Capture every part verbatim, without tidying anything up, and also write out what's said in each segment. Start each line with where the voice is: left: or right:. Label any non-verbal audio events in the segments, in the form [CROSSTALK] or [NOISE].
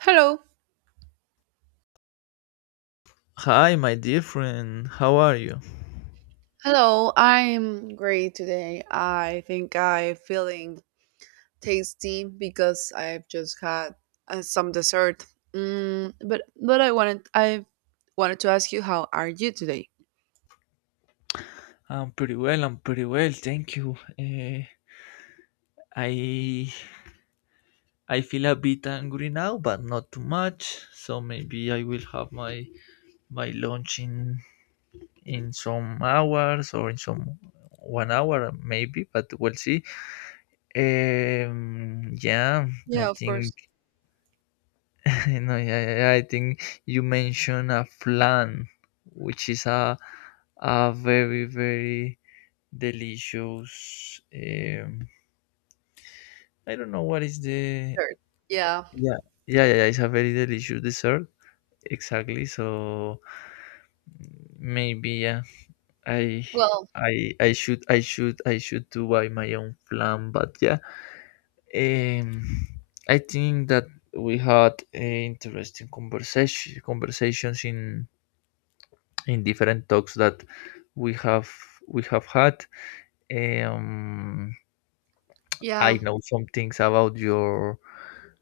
right: Hello.
left: Hi, my dear friend. How are you?
right: Hello. I'm great today. I think I'm feeling tasty because I've just had uh, some dessert. Mm, but but I wanted I wanted to ask you, how are you today?
left: I'm pretty well. I'm pretty well. Thank you. Uh, I I feel a bit angry now, but not too much. So maybe I will have my my lunch in in some hours or in some one hour maybe, but we'll see. Um, yeah, I
right: Yeah, of
left: think
right: course.
left: [LAUGHS] no, yeah, yeah, yeah, I think you mentioned a flan, which is a a very very delicious. Um, I don't know what is the.
right: Sure. Yeah.
left: Yeah. Yeah, yeah, yeah, it's a very delicious dessert. Exactly. So maybe yeah, I.
right: Well,
left: I, I should I should I should do by my own plan, but yeah um I think that we had uh, interesting conversation conversations in in different talks that we have we have had. um
right: yeah,
left: I know some things about your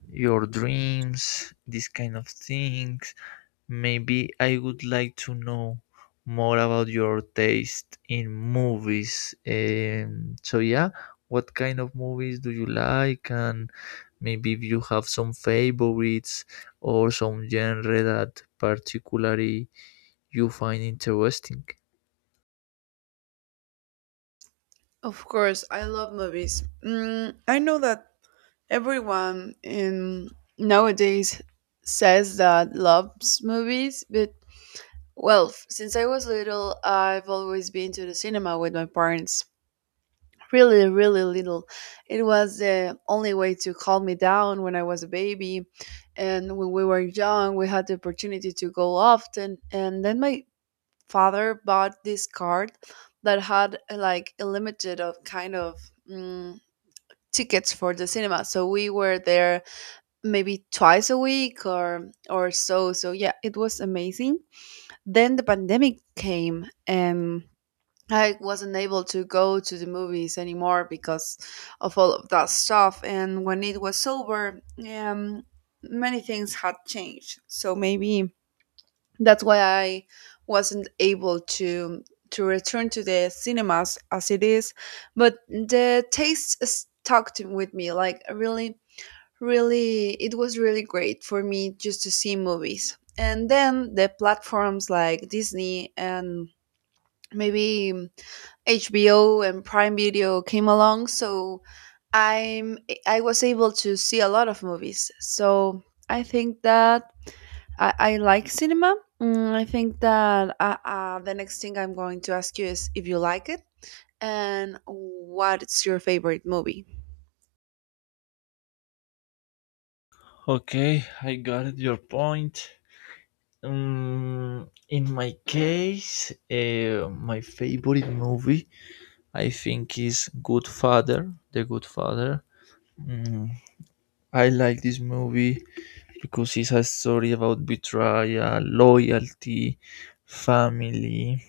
left: your dreams, these kind of things. Maybe I would like to know more about your taste in movies. Um, so yeah, what kind of movies do you like, and maybe if you have some favorites or some genre that particularly you find interesting.
right: of course. I love movies. Mm, I know that everyone in nowadays says that loves movies, but well, f- since I was little, I've always been to the cinema with my parents. Really, really little. It was the only way to calm me down when I was a baby. And when we were young, we had the opportunity to go often. And then my father bought this card that had uh, like a limited of kind of mm, tickets for the cinema. So we were there maybe twice a week or or so. So yeah, it was amazing. Then the pandemic came and I wasn't able to go to the movies anymore because of all of that stuff. And when it was over, um, many things had changed. So maybe that's why I wasn't able to to return to the cinemas as it is. But the taste stuck to- with me. Like, I really, really, it was really great for me just to see movies. And then the platforms like Disney and maybe um, HBO and Prime Video came along, so i'm I was able to see a lot of movies. So I think that i, I like cinema. Mm, I think that uh, uh, the next thing I'm going to ask you is if you like it and what's your favorite movie.
left: Okay, I got your point. Um, in my case, uh, my favorite movie, I think, is Good Father, The Good Father. Mm, I like this movie because it's a story about betrayal, loyalty, family,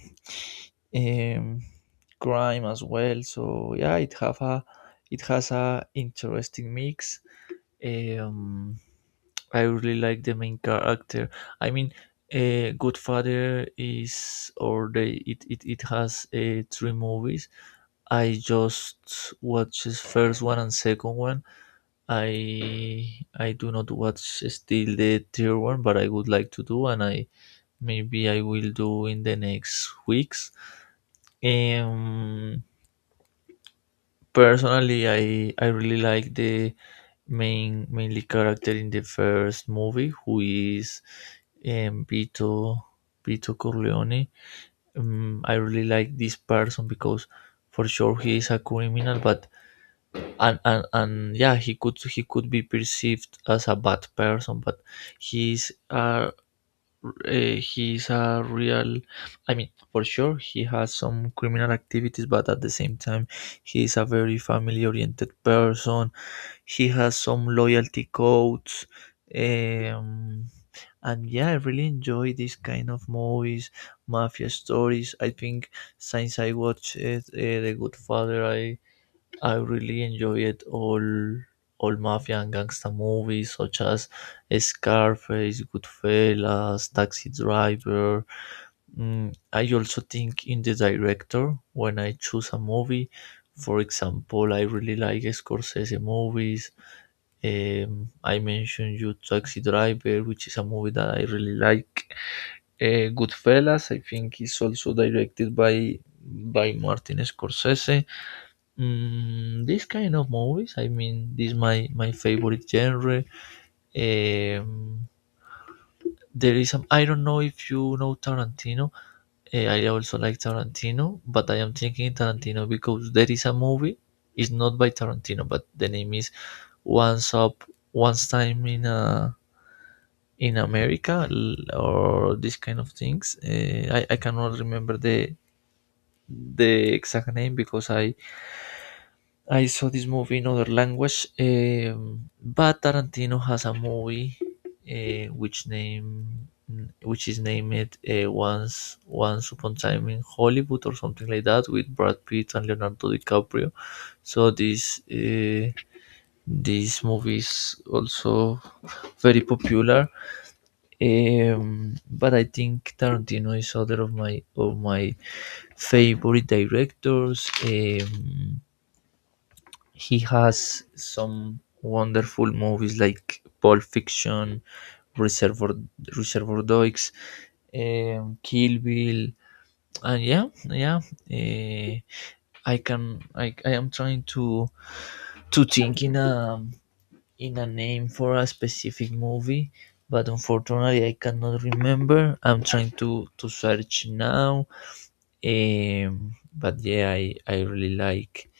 left: um, crime as well. So yeah, it have a, it has a interesting mix. Um, I really like the main character. I mean, uh, Godfather is or they it it, it has uh, three movies. I just watches first one and second one. I I do not watch still the third one, but I would like to do, and I maybe I will do in the next weeks. Um, Personally, I I really like the main mainly character in the first movie, who is um, Vito Vito Corleone. Um, I really like this person because for sure he is a criminal, but and, and and yeah, he could he could be perceived as a bad person, but he's a uh, he's a real. I mean, for sure he has some criminal activities, but at the same time he's a very family oriented person. He has some loyalty codes, um, and yeah, I really enjoy these kind of movies, mafia stories. I think since I watched uh, the Good Father, i I really enjoyed all all mafia and gangster movies such as Scarface, Goodfellas, Taxi Driver. Mm, I also think in the director when I choose a movie. For example, I really like Scorsese movies. Um, I mentioned you Taxi Driver, which is a movie that I really like. Uh, Goodfellas, I think, is also directed by by Martin Scorsese. Mm, this kind of movies, I mean, this my my favorite genre. Um, there is some. I don't know if you know Tarantino. Eh, I also like Tarantino, but I am thinking Tarantino because there is a movie. It's not by Tarantino, but the name is Once Up, Once Time in a in America, l- or this kind of things. Eh, I I cannot remember the the exact name because I I saw this movie in other language, um, but Tarantino has a movie uh, which name which is named uh, once once upon a time in Hollywood or something like that with Brad Pitt and Leonardo DiCaprio. So this uh, this movie is also very popular. Um, but I think Tarantino is other of my of my favorite directors. Um, he has some wonderful movies like Pulp Fiction, Reservoir Reservoir Dogs, um, Kill Bill, and yeah, yeah. eh, I can I, I am trying to to think in a in a name for a specific movie, but unfortunately I cannot remember. I'm trying to to search now. Um, but yeah, I I really like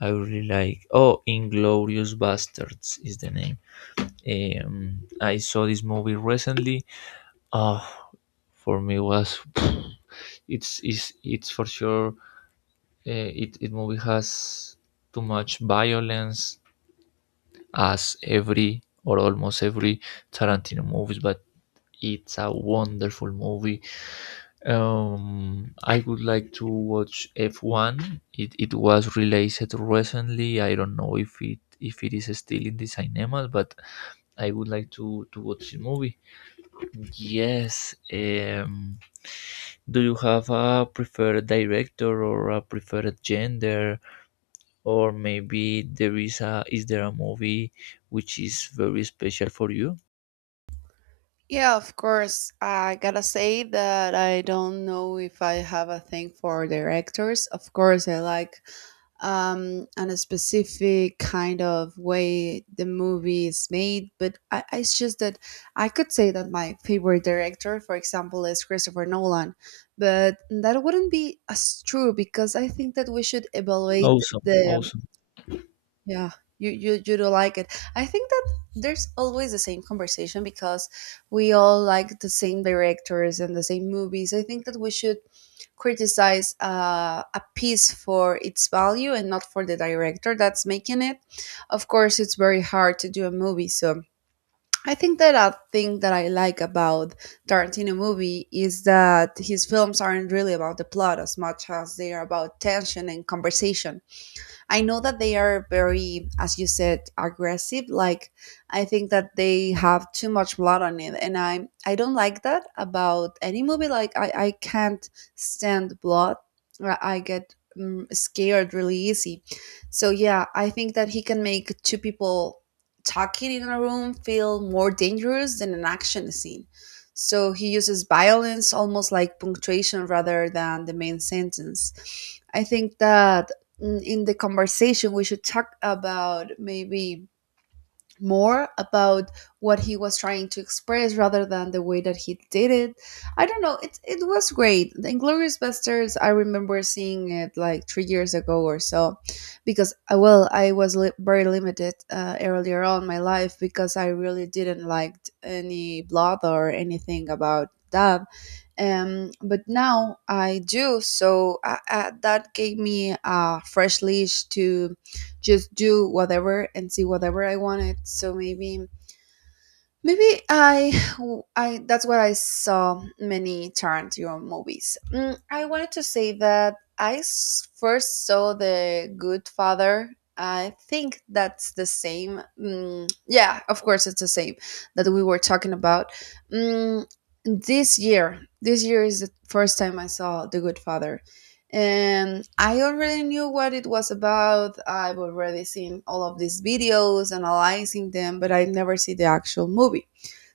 left: I really like. Oh, Inglorious Bastards is the name. Um, I saw this movie recently. Oh, for me was [SIGHS] [SNIFFS] it's it's it's for sure. Uh, it it movie has too much violence as every or almost every Tarantino movies, but it's a wonderful movie. Um, I would like to watch F one. It, it was released recently. I don't know if it if it is still in the cinemas, but I would like to to watch the movie. Yes. Um, do you have a preferred director or a preferred gender, or maybe there is a is there a movie which is very special for you?
right: Yeah, of course. I gotta say that I don't know if I have a thing for directors. Of course, I like um, a specific kind of way the movie is made, but I, I- it's just that I could say that my favorite director, for example, is Christopher Nolan, but that wouldn't be as true because I think that we should evaluate
left: Awesome,
right: the
left: awesome.
right: yeah, you, you you do like it. I think that there's always the same conversation because we all like the same directors and the same movies. I think that we should criticize uh, a piece for its value and not for the director that's making it. Of course, it's very hard to do a movie, so I think that a thing that I like about Tarantino movie is that his films aren't really about the plot as much as they are about tension and conversation. I know that they are very, as you said, aggressive. Like, I think that they have too much blood on it, and I I don't like that about any movie. Like, I I can't stand blood. I I get mm, scared really easy. So yeah, I think that he can make two people talking in a room feel more dangerous than an action scene. So he uses violence almost like punctuation rather than the main sentence. I think that mm, in the conversation we should talk about maybe more about what he was trying to express rather than the way that he did it. I don't know. It it was great. The Inglorious Bastards. I remember seeing it like three years ago or so, because I, well, I was li- very limited uh, earlier on in my life because I really didn't like any blood or anything about that. Um, but now I do. So uh, uh, that gave me a fresh leash to just do whatever and see whatever I wanted. So maybe maybe I I that's what I saw many Tarantino movies. Mm, I wanted to say that I s- first saw The Good Father. I think that's the same. Mm, yeah, of course it's the same that we were talking about. Mm, this year, this year is the first time I saw The Good Father, and I already knew what it was about. I've already seen all of these videos, analyzing them, but I never see the actual movie.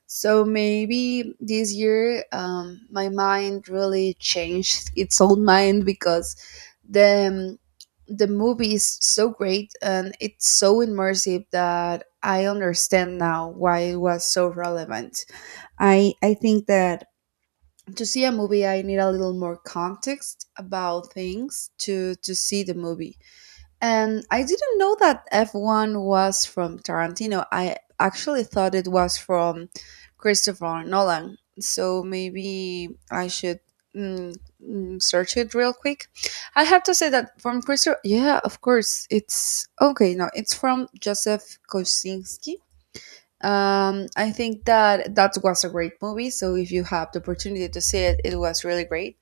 right: So maybe this year, um, my mind really changed [LAUGHS] its own mind because the um, the movie is so great and it's so immersive that I understand now why it was so relevant. I I think that to see a movie I need a little more context about things to to see the movie. And I didn't know that F one was from Tarantino. I actually thought it was from Christopher Nolan. So maybe I should mm, mm, search it real quick. I have to say that from Christopher, yeah, of course, it's okay, no, it's from Joseph Kosinski. um, I think that that was a great movie. So if you have the opportunity to see it, it was really great.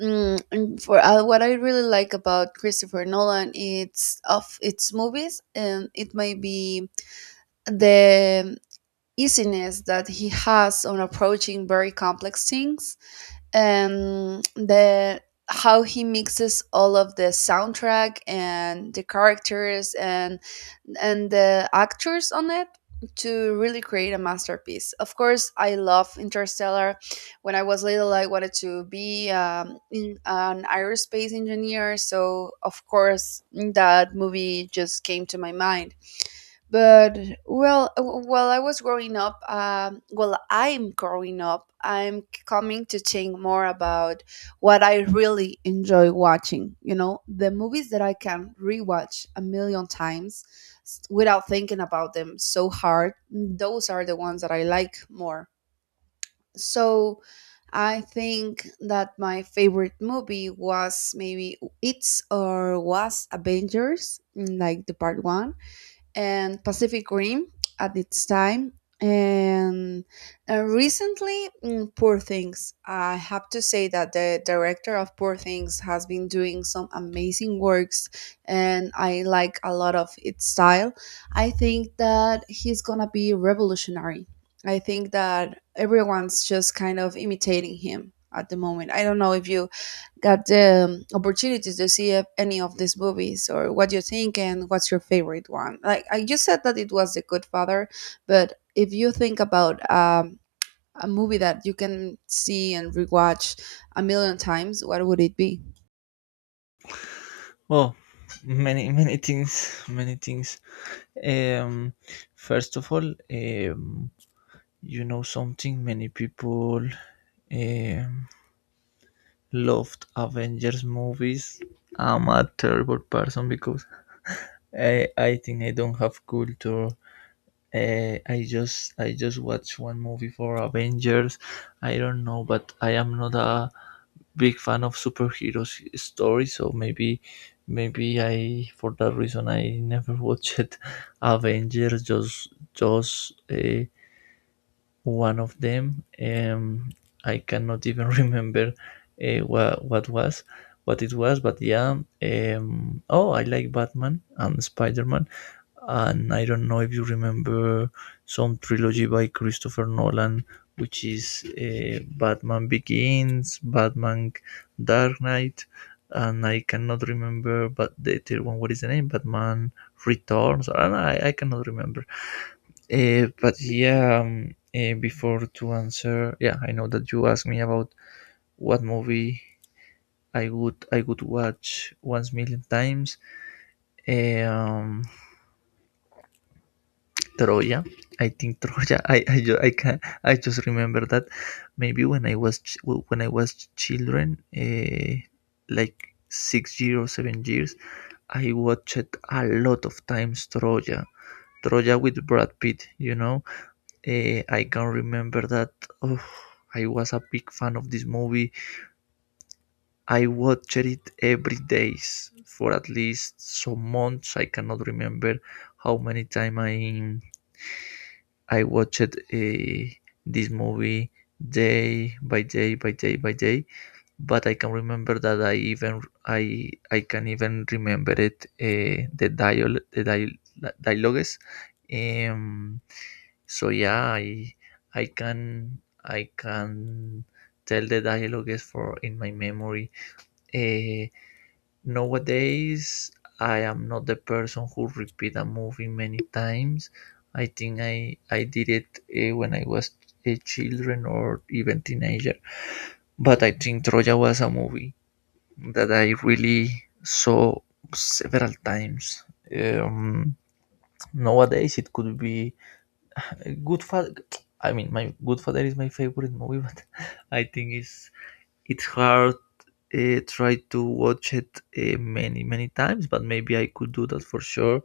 right: Mm, and for uh, what I really like about Christopher Nolan, it's of its movies, and it may be the easiness that he has on approaching very complex things, um, the how he mixes all of the soundtrack and the characters and and the actors on it to really create a masterpiece. Of course, I love Interstellar. When I was little, I wanted to be um, in, an aerospace engineer, so of course that movie just came to my mind. But well, w- while I was growing up, um, well, I'm growing up, I'm coming to think more about what I really enjoy watching, you know, the movies that I can rewatch a million times, s- without thinking about them so hard. Those are the ones that I like more. So I think that my favorite movie was, maybe it's or was, Avengers, like the part one, and Pacific Rim at its time. And, and recently, mm, Poor Things. I have to say that the director of Poor Things has been doing some amazing works, and I like a lot of its style. I think that he's gonna be revolutionary. I think that everyone's just kind of imitating him at the moment. I don't know if you got the opportunities to see if any of these movies or what you think and what's your favorite one. Like, I just said that it was The Good Father, but if you think about um, a movie that you can see and rewatch a million times, what would it be?
left: Oh, many many things, many things. Um, first of all, um, you know something, many people um, loved Avengers movies. I'm a terrible person because I, I think I don't have culture. Uh, I just I just watch one movie for Avengers. I don't know, but I am not a big fan of superheroes stories. So maybe maybe I for that reason I never watched [LAUGHS] Avengers. Just just uh, one of them. Um, I cannot even [LAUGHS] remember uh, what what was what it was, but yeah. Um, oh, I like Batman and Spider Man, and I don't know if you remember some trilogy by Christopher Nolan, which is uh, Batman Begins, Batman Dark Knight, and I cannot remember, but the third one, what is the name? Batman Returns, and I, I cannot remember. Uh, but yeah, um, uh, before to answer, yeah, I know that you asked me about what movie I would I would watch once million times. Eh, Um, Troya. I think [LAUGHS] Troya. I I, ju- I can I just remember that maybe when I was ch- when I was children, uh, like six years or seven years, I watched a lot of times Troya. Troya with Brad Pitt, you know. Eh, I can remember that, oh, I was a big fan of this movie. I watched it every days for at least some months. I cannot remember how many time I I watched eh, this movie day by day by day by day. But I can remember that I even I I can even remember it, eh, the dial the dial dialogues. Um, So yeah, I I can I can tell the dialogue is for in my memory. Eh, nowadays, I am not the person who repeat a movie many times. I think I I did it eh, when I was a children or even teenager. But I think Troja was a movie that I really saw several times. Um, nowadays, it could be Goodfather. I mean, my Goodfather is my favorite movie, but [LAUGHS] I think it's it's hard. Uh, try to watch it uh, many many times, but maybe I could do that for sure.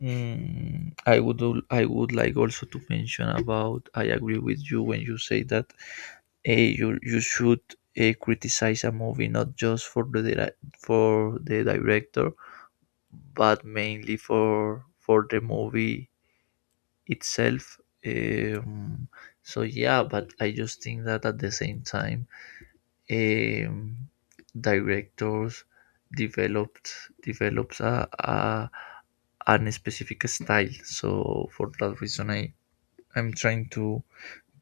left: Mm, I would al- I would like also to mention about. I agree with you when you say that uh, you you should uh, criticize a movie not just for the dira- for the director, but mainly for for the movie itself. Um, so yeah, but I just think that at the same time, um, directors developed develops a, a an specific style. So for that reason, I I'm trying to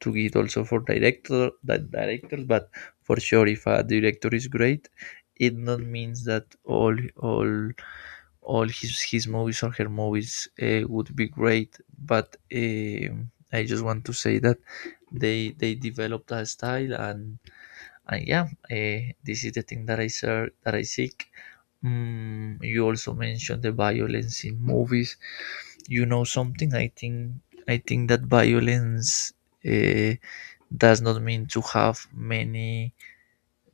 left: to get also for director that directors, but for sure if a director is great, it not means that all all all his his movies or her movies uh, would be great. But um I just want to say that they they developed a style. And uh, yeah, eh, this is the thing that i ser- that I seek. Mm, you also mentioned the violence in movies. You know something, i think I think that violence eh, does not mean to have many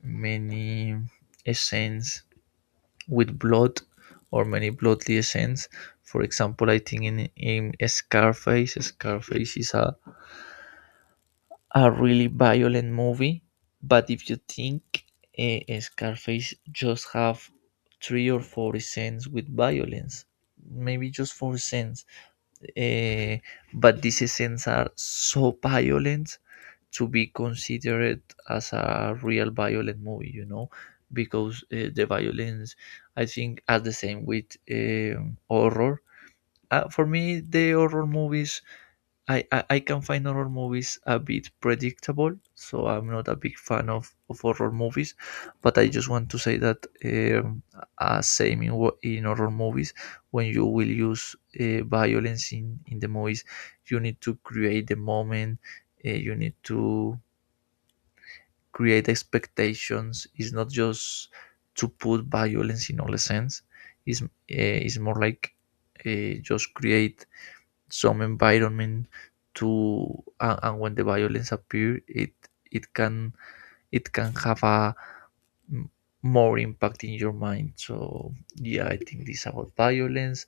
left: many scenes with blood or many bloodly scenes. For example, I think in in Scarface, Scarface is a a really violent movie, but if you think, uh, Scarface just have three or four scenes with violence, maybe just four scenes, uh, but these scenes are so violent to be considered as a real violent movie, you know, because uh, the violence, I think, are the same with um, horror. Uh, for me, the horror movies I, I, I can find horror movies a bit predictable, so I'm not a big fan of, of horror movies. But I just want to say that, um, as same in, wo- in horror movies, when you will use uh, violence in, in the movies, you need to create the moment, uh, you need to create expectations. It's not just to put violence in all the sense, it's, uh, it's more like uh, just create some environment to. and, and when the violence appear, it it can, it can have a m- more impact in your mind. So yeah, I think this about violence.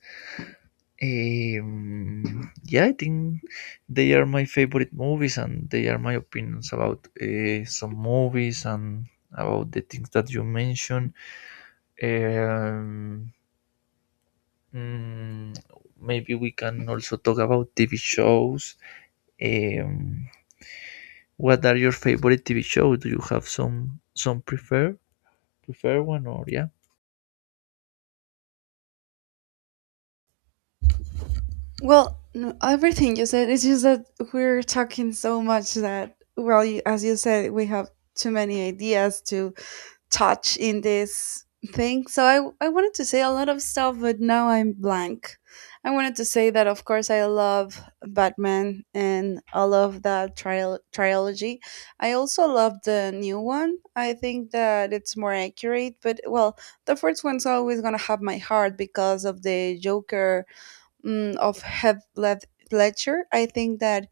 left: um, yeah, I think they are my favorite movies and they are my opinions about uh, some movies and about the things that you mentioned. um, mm, maybe we can also talk about TV shows. um, what are your favorite T V show? Do you have some some prefer prefer one or yeah?
right: Well, no, everything you said. It's just that we're talking so much that, well, you, as you said, we have too many ideas to touch in this thing. So I I wanted to say a lot of stuff, but now I'm blank. I wanted to say that of course I love Batman and I love that trial trilogy. I also love the new one. I think that it's more accurate, but well, the first one's always gonna have my heart because of the Joker, mm, of Heath Led- Ledger. I think that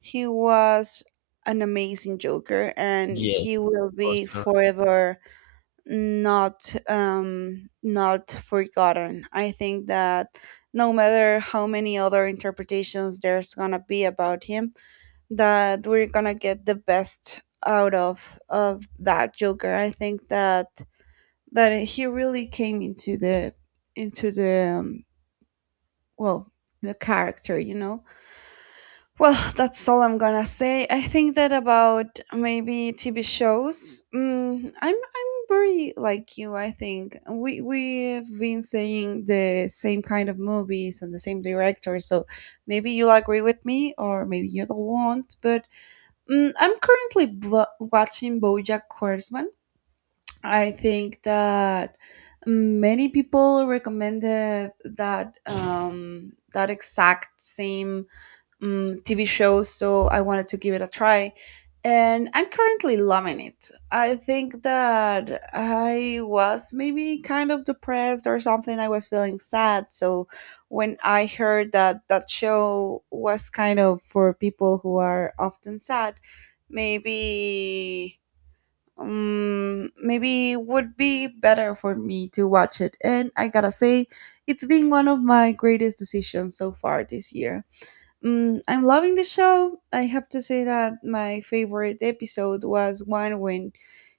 right: he was an amazing Joker, and he will be forever not um, not forgotten. I think that no matter how many other interpretations there's gonna be about him, that we're gonna get the best out of of that Joker. I think that that he really came into the into the um, well, the character, you know. Well, that's all I'm gonna say. I think that about maybe T V shows. Mm, I'm I'm very like you. I think we we've been saying the same kind of movies and the same director. So maybe you'll agree with me, or maybe you don't want. But mm, I'm currently bo- watching BoJack Horseman. I think that many people recommended that um, that exact same um, T V shows, so I wanted to give it a try. And I'm currently loving it. I think that I was maybe kind of depressed or something. I was feeling sad. So when I heard that that show was kind of for people who are often sad, maybe um, maybe it would be better for me to watch it. And I gotta say, it's been one of my greatest decisions so far this year. Mm, I'm loving the show. I have to say that my favorite episode was one when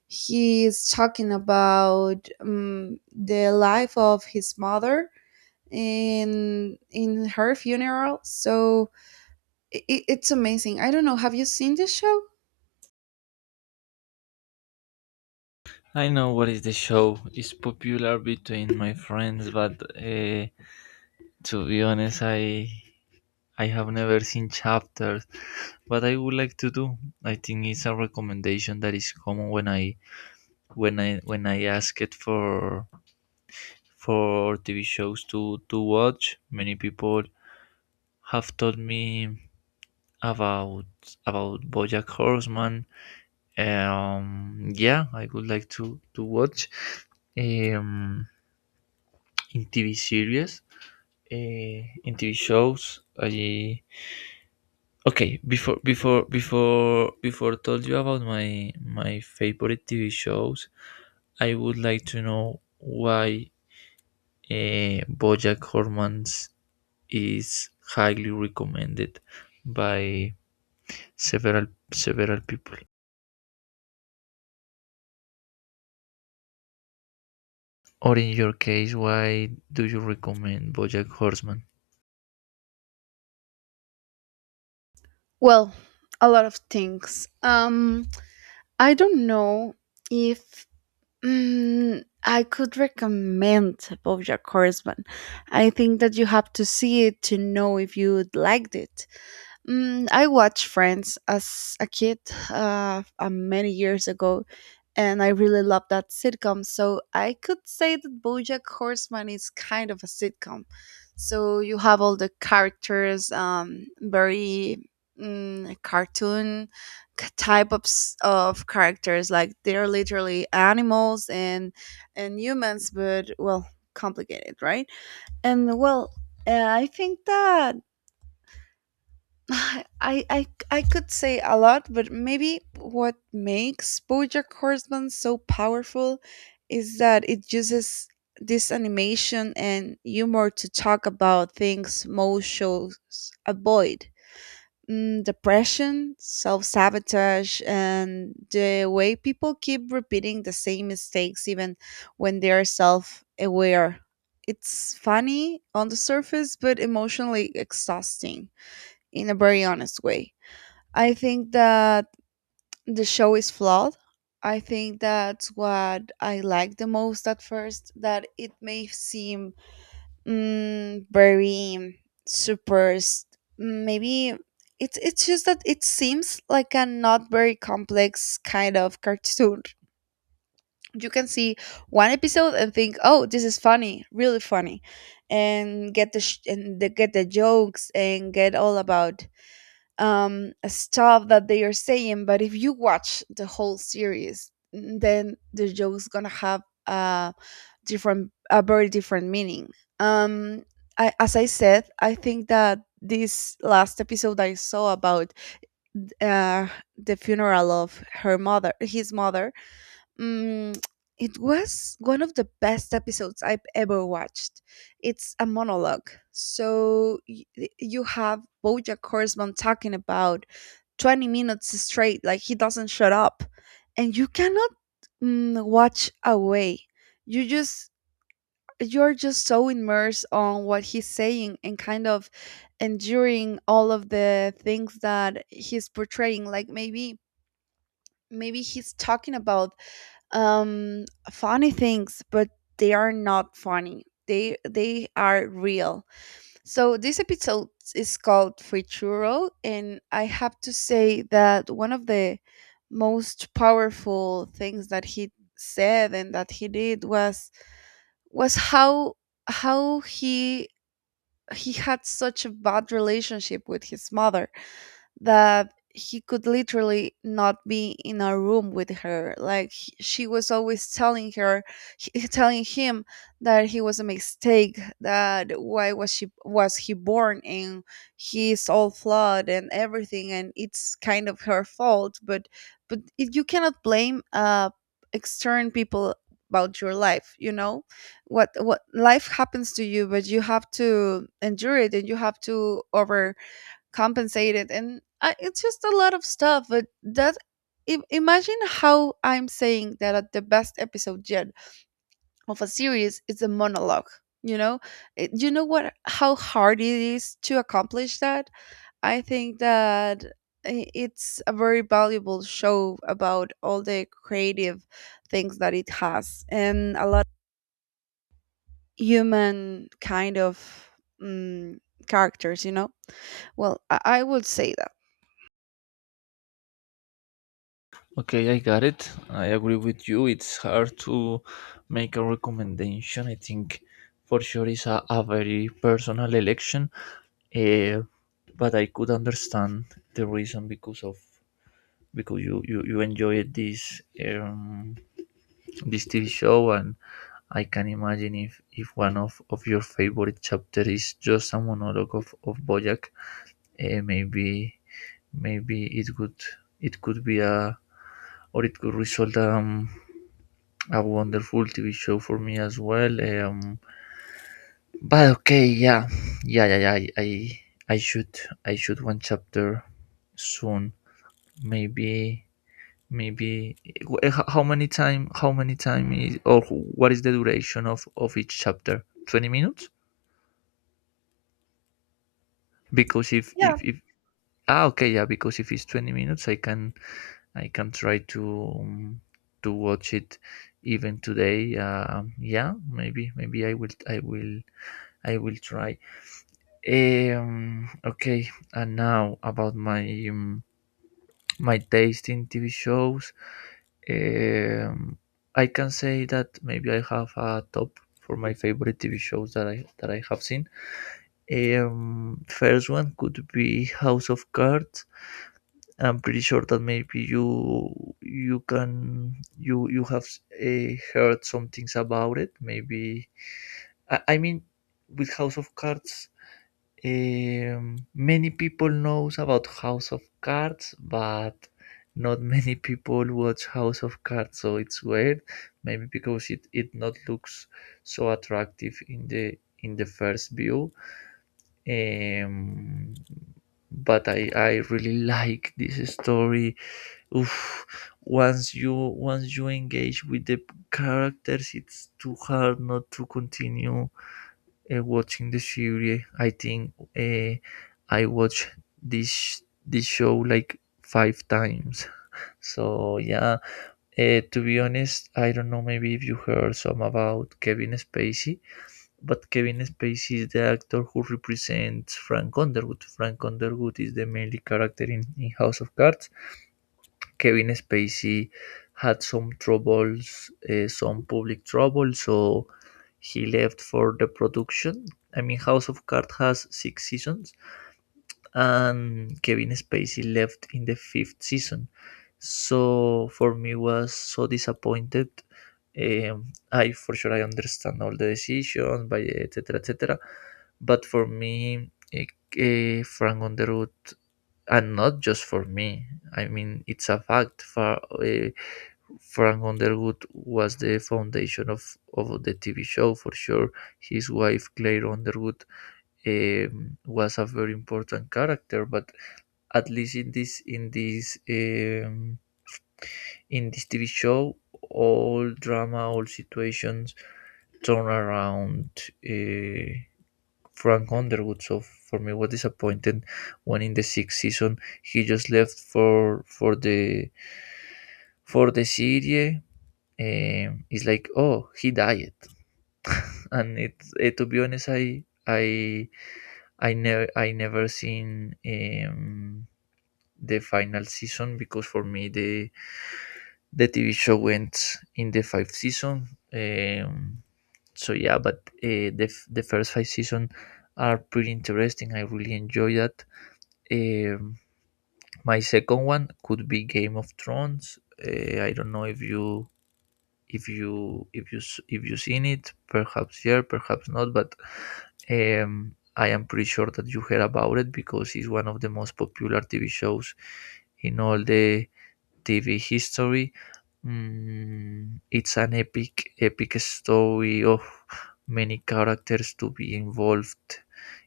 right: he's talking about um, the life of his mother in in her funeral. So it, it's amazing. I don't know. Have you seen this show?
left: I know what is the show. It's popular between my friends, but uh, to be honest, I I have never seen chapters. But I would like to do. I think it's a recommendation that is common when I when I when I ask it for for T V shows to to watch. Many people have told me about about BoJack Horseman. Um, yeah, I would like to to watch, um, in T V series, uh, in T V shows. I okay before before before before I told you about my my favorite T V shows. I would like to know why, uh, BoJack Horseman's is highly recommended by several several people. Or in your case, why do you recommend BoJack Horseman?
right: Well, a lot of things. Um, I don't know if mm, I could recommend BoJack Horseman. I think that you have to see it to know if you would liked it. Mm, I watched Friends as a kid uh, uh, many years ago, and I really loved that sitcom. So I could say that BoJack Horseman is kind of a sitcom. So you have all the characters, um, very mm, cartoon k- type of s- of characters, like they're literally animals and and humans, but well, complicated, right? And well, uh, I think that [SIGHS] I, I I could say a lot, but maybe what makes BoJack Horseman so powerful is that it uses this animation and humor to talk about things most shows avoid. Mm, depression, self-sabotage, and the way people keep repeating the same mistakes even when they are self-aware. It's funny on the surface, but emotionally exhausting in a very honest way. I think that the show is flawed. I think that's what I like the most at first, that it may seem mm, very super, s- maybe it's it's just that it seems like a not very complex kind of cartoon. You can see one episode and think, "Oh, this is funny, really funny," and get the sh- and the, get the jokes and get all about um, stuff that they are saying. But if you watch the whole series, mm, then the joke's gonna have a different, a very different meaning. Um, I, as I said, I think that this last episode I saw about uh, the funeral of her mother, his mother, mm, it was one of the best episodes I've ever watched. It's a monologue. So y- you have Bojack Horseman talking about twenty minutes straight, like he doesn't shut up. And you cannot mm, watch away. You just, you're just so immersed on what he's saying and kind of enduring all of the things that he's portraying, like maybe maybe he's talking about um funny things, but they are not funny, they they are real. So this episode is called Futuro, and I have to say that one of the most powerful things that he said and that he did was was how how he he had such a bad relationship with his mother that he could literally not be in a room with her, like he- she was always telling her, he- [LAUGHS] telling him that he was a mistake, that why was she was he born, and he's all flawed and everything and it's kind of her fault. but but it, you cannot blame uh external people about your life, you know, what what life happens to you, but you have to endure it and you have to over compensated. And I, it's just a lot of stuff, but that im- imagine how I'm saying that at the best episode yet of a series is a monologue, you know. It- you know what how hard it is to accomplish that. I think that i- it's a very valuable show about all the creative things that it has and a lot of human kind of mm, characters, you know. Well, i, I would say that
left: Okay, I got it. I agree with you. It's hard to make a recommendation. I think for sure it's a, a very personal election. Uh, but I could understand the reason because of because you you, you enjoyed this, um, this T V show, and I can imagine if, if one of, of your favorite chapter is just a monologue of, of Bojack, eh, maybe maybe it could it could be a, or it could result um a wonderful T V show for me as well. Um, but okay, yeah, yeah, yeah, yeah. I, I I should, I should one chapter soon. Maybe, maybe wh- h- how many time how many time is, or what is the duration of of each chapter? Twenty minutes? Because if
right: yeah,
left: if if ah, okay, yeah, because if it's twenty minutes I can, I can try to, um, to watch it even today. Um, yeah, maybe maybe I will I will I will try. Um, okay, and now about my, um, my taste in T V shows. Um, I can say that maybe I have a top for my favorite T V shows that I that I have seen. Um, first one could be House of Cards. I'm pretty sure that maybe you you can you you have, uh, heard some things about it. Maybe I, I mean with House of Cards, um, many people knows about House of Cards, but not [LAUGHS] many people watch House of Cards, so it's weird. Maybe because it, it not looks so attractive in the, in the first view. Um, but I, I really [LAUGHS] like this story. Oof, once you once you engage with the characters, it's too hard not to continue, uh, watching the series. I think, uh, I watched this this show like five times. [LAUGHS] So yeah, uh, to be honest, I don't know. Maybe if you heard some about Kevin Spacey, but Kevin Spacey is the actor who represents Frank Underwood. Frank Underwood is the main character in, in House of Cards. Kevin Spacey had some troubles, uh, some public trouble, so he left for the production. I mean, House of Cards has six seasons, and Kevin Spacey left in the fifth season. So for me was so disappointed. Um, I for sure I understand all the decisions by etc etc, but for me, eh, eh, Frank Underwood, and not just for me. I mean it's a fact. For, uh, Frank Underwood was the foundation of, of the T V show for sure. His wife Claire Underwood, um, was a very important character, but at least in this in this, um, in this TV show, all drama, all situations turn around, uh, Frank Underwood. So for me was disappointed when in the sixth season he just left for for the, for the serie. Um, it's like, oh, he died. [LAUGHS] And it, eh, to be honest, i i I never I never seen, um, the final season, because for me the the T V show went in the fifth season. Um, so yeah, but uh, the f- the first five season are pretty interesting. I really enjoy that. Um, my second one could be Game of Thrones. Uh, I don't know if you if you if you s- if you seen it, perhaps yeah, perhaps not, but, um, I am pretty sure that you heard about it because it's one of the most popular TV shows in all the TV history. Mm, it's an epic epic story of many characters to be involved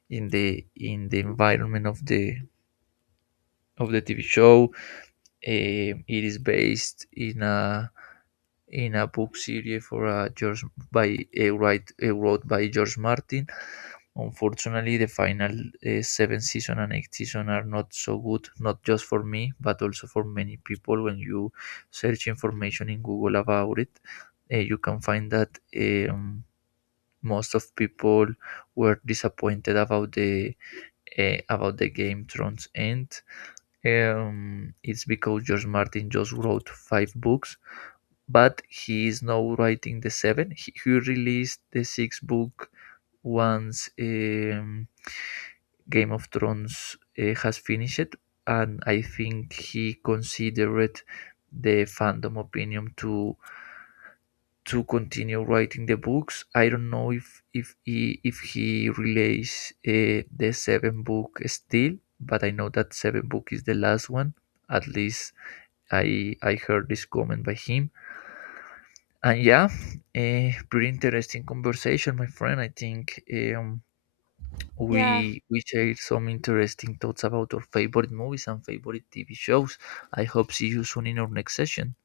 left: in the, in the environment of the, of the TV show. Um, it is based in a, in a book series for a George by a write, a wrote by George Martin. Unfortunately, the final, uh, seven season and eight season are not so good, not just for me, but also for many people. When you search information in Google about it, uh, you can find that eh, um, most of people were disappointed about the, uh, about the Game of Thrones end. Eh, Um, it's because George Martin just wrote five books, but he is now writing the seven. He, he released the sixth book once, um, Game of Thrones, uh, has finished, and I think he considered the fandom opinion to to continue writing the books. I don't know if if he if he release, uh, the seven book still, but I know that seven book is the last one. At least I I heard this comment by him. And yeah, eh, pretty interesting conversation, my friend. I think, um,
right: yeah.
left: we we shared some interesting thoughts about our favorite movies and favorite T V shows. I hope see you soon in our next session.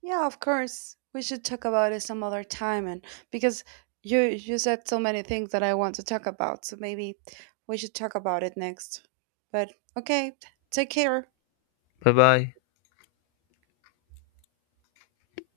right: Yeah, of course. We should talk about it some other time and because you you said so many things that I want to talk about, so maybe we should talk about it next. But okay, take care.
left: Bye bye.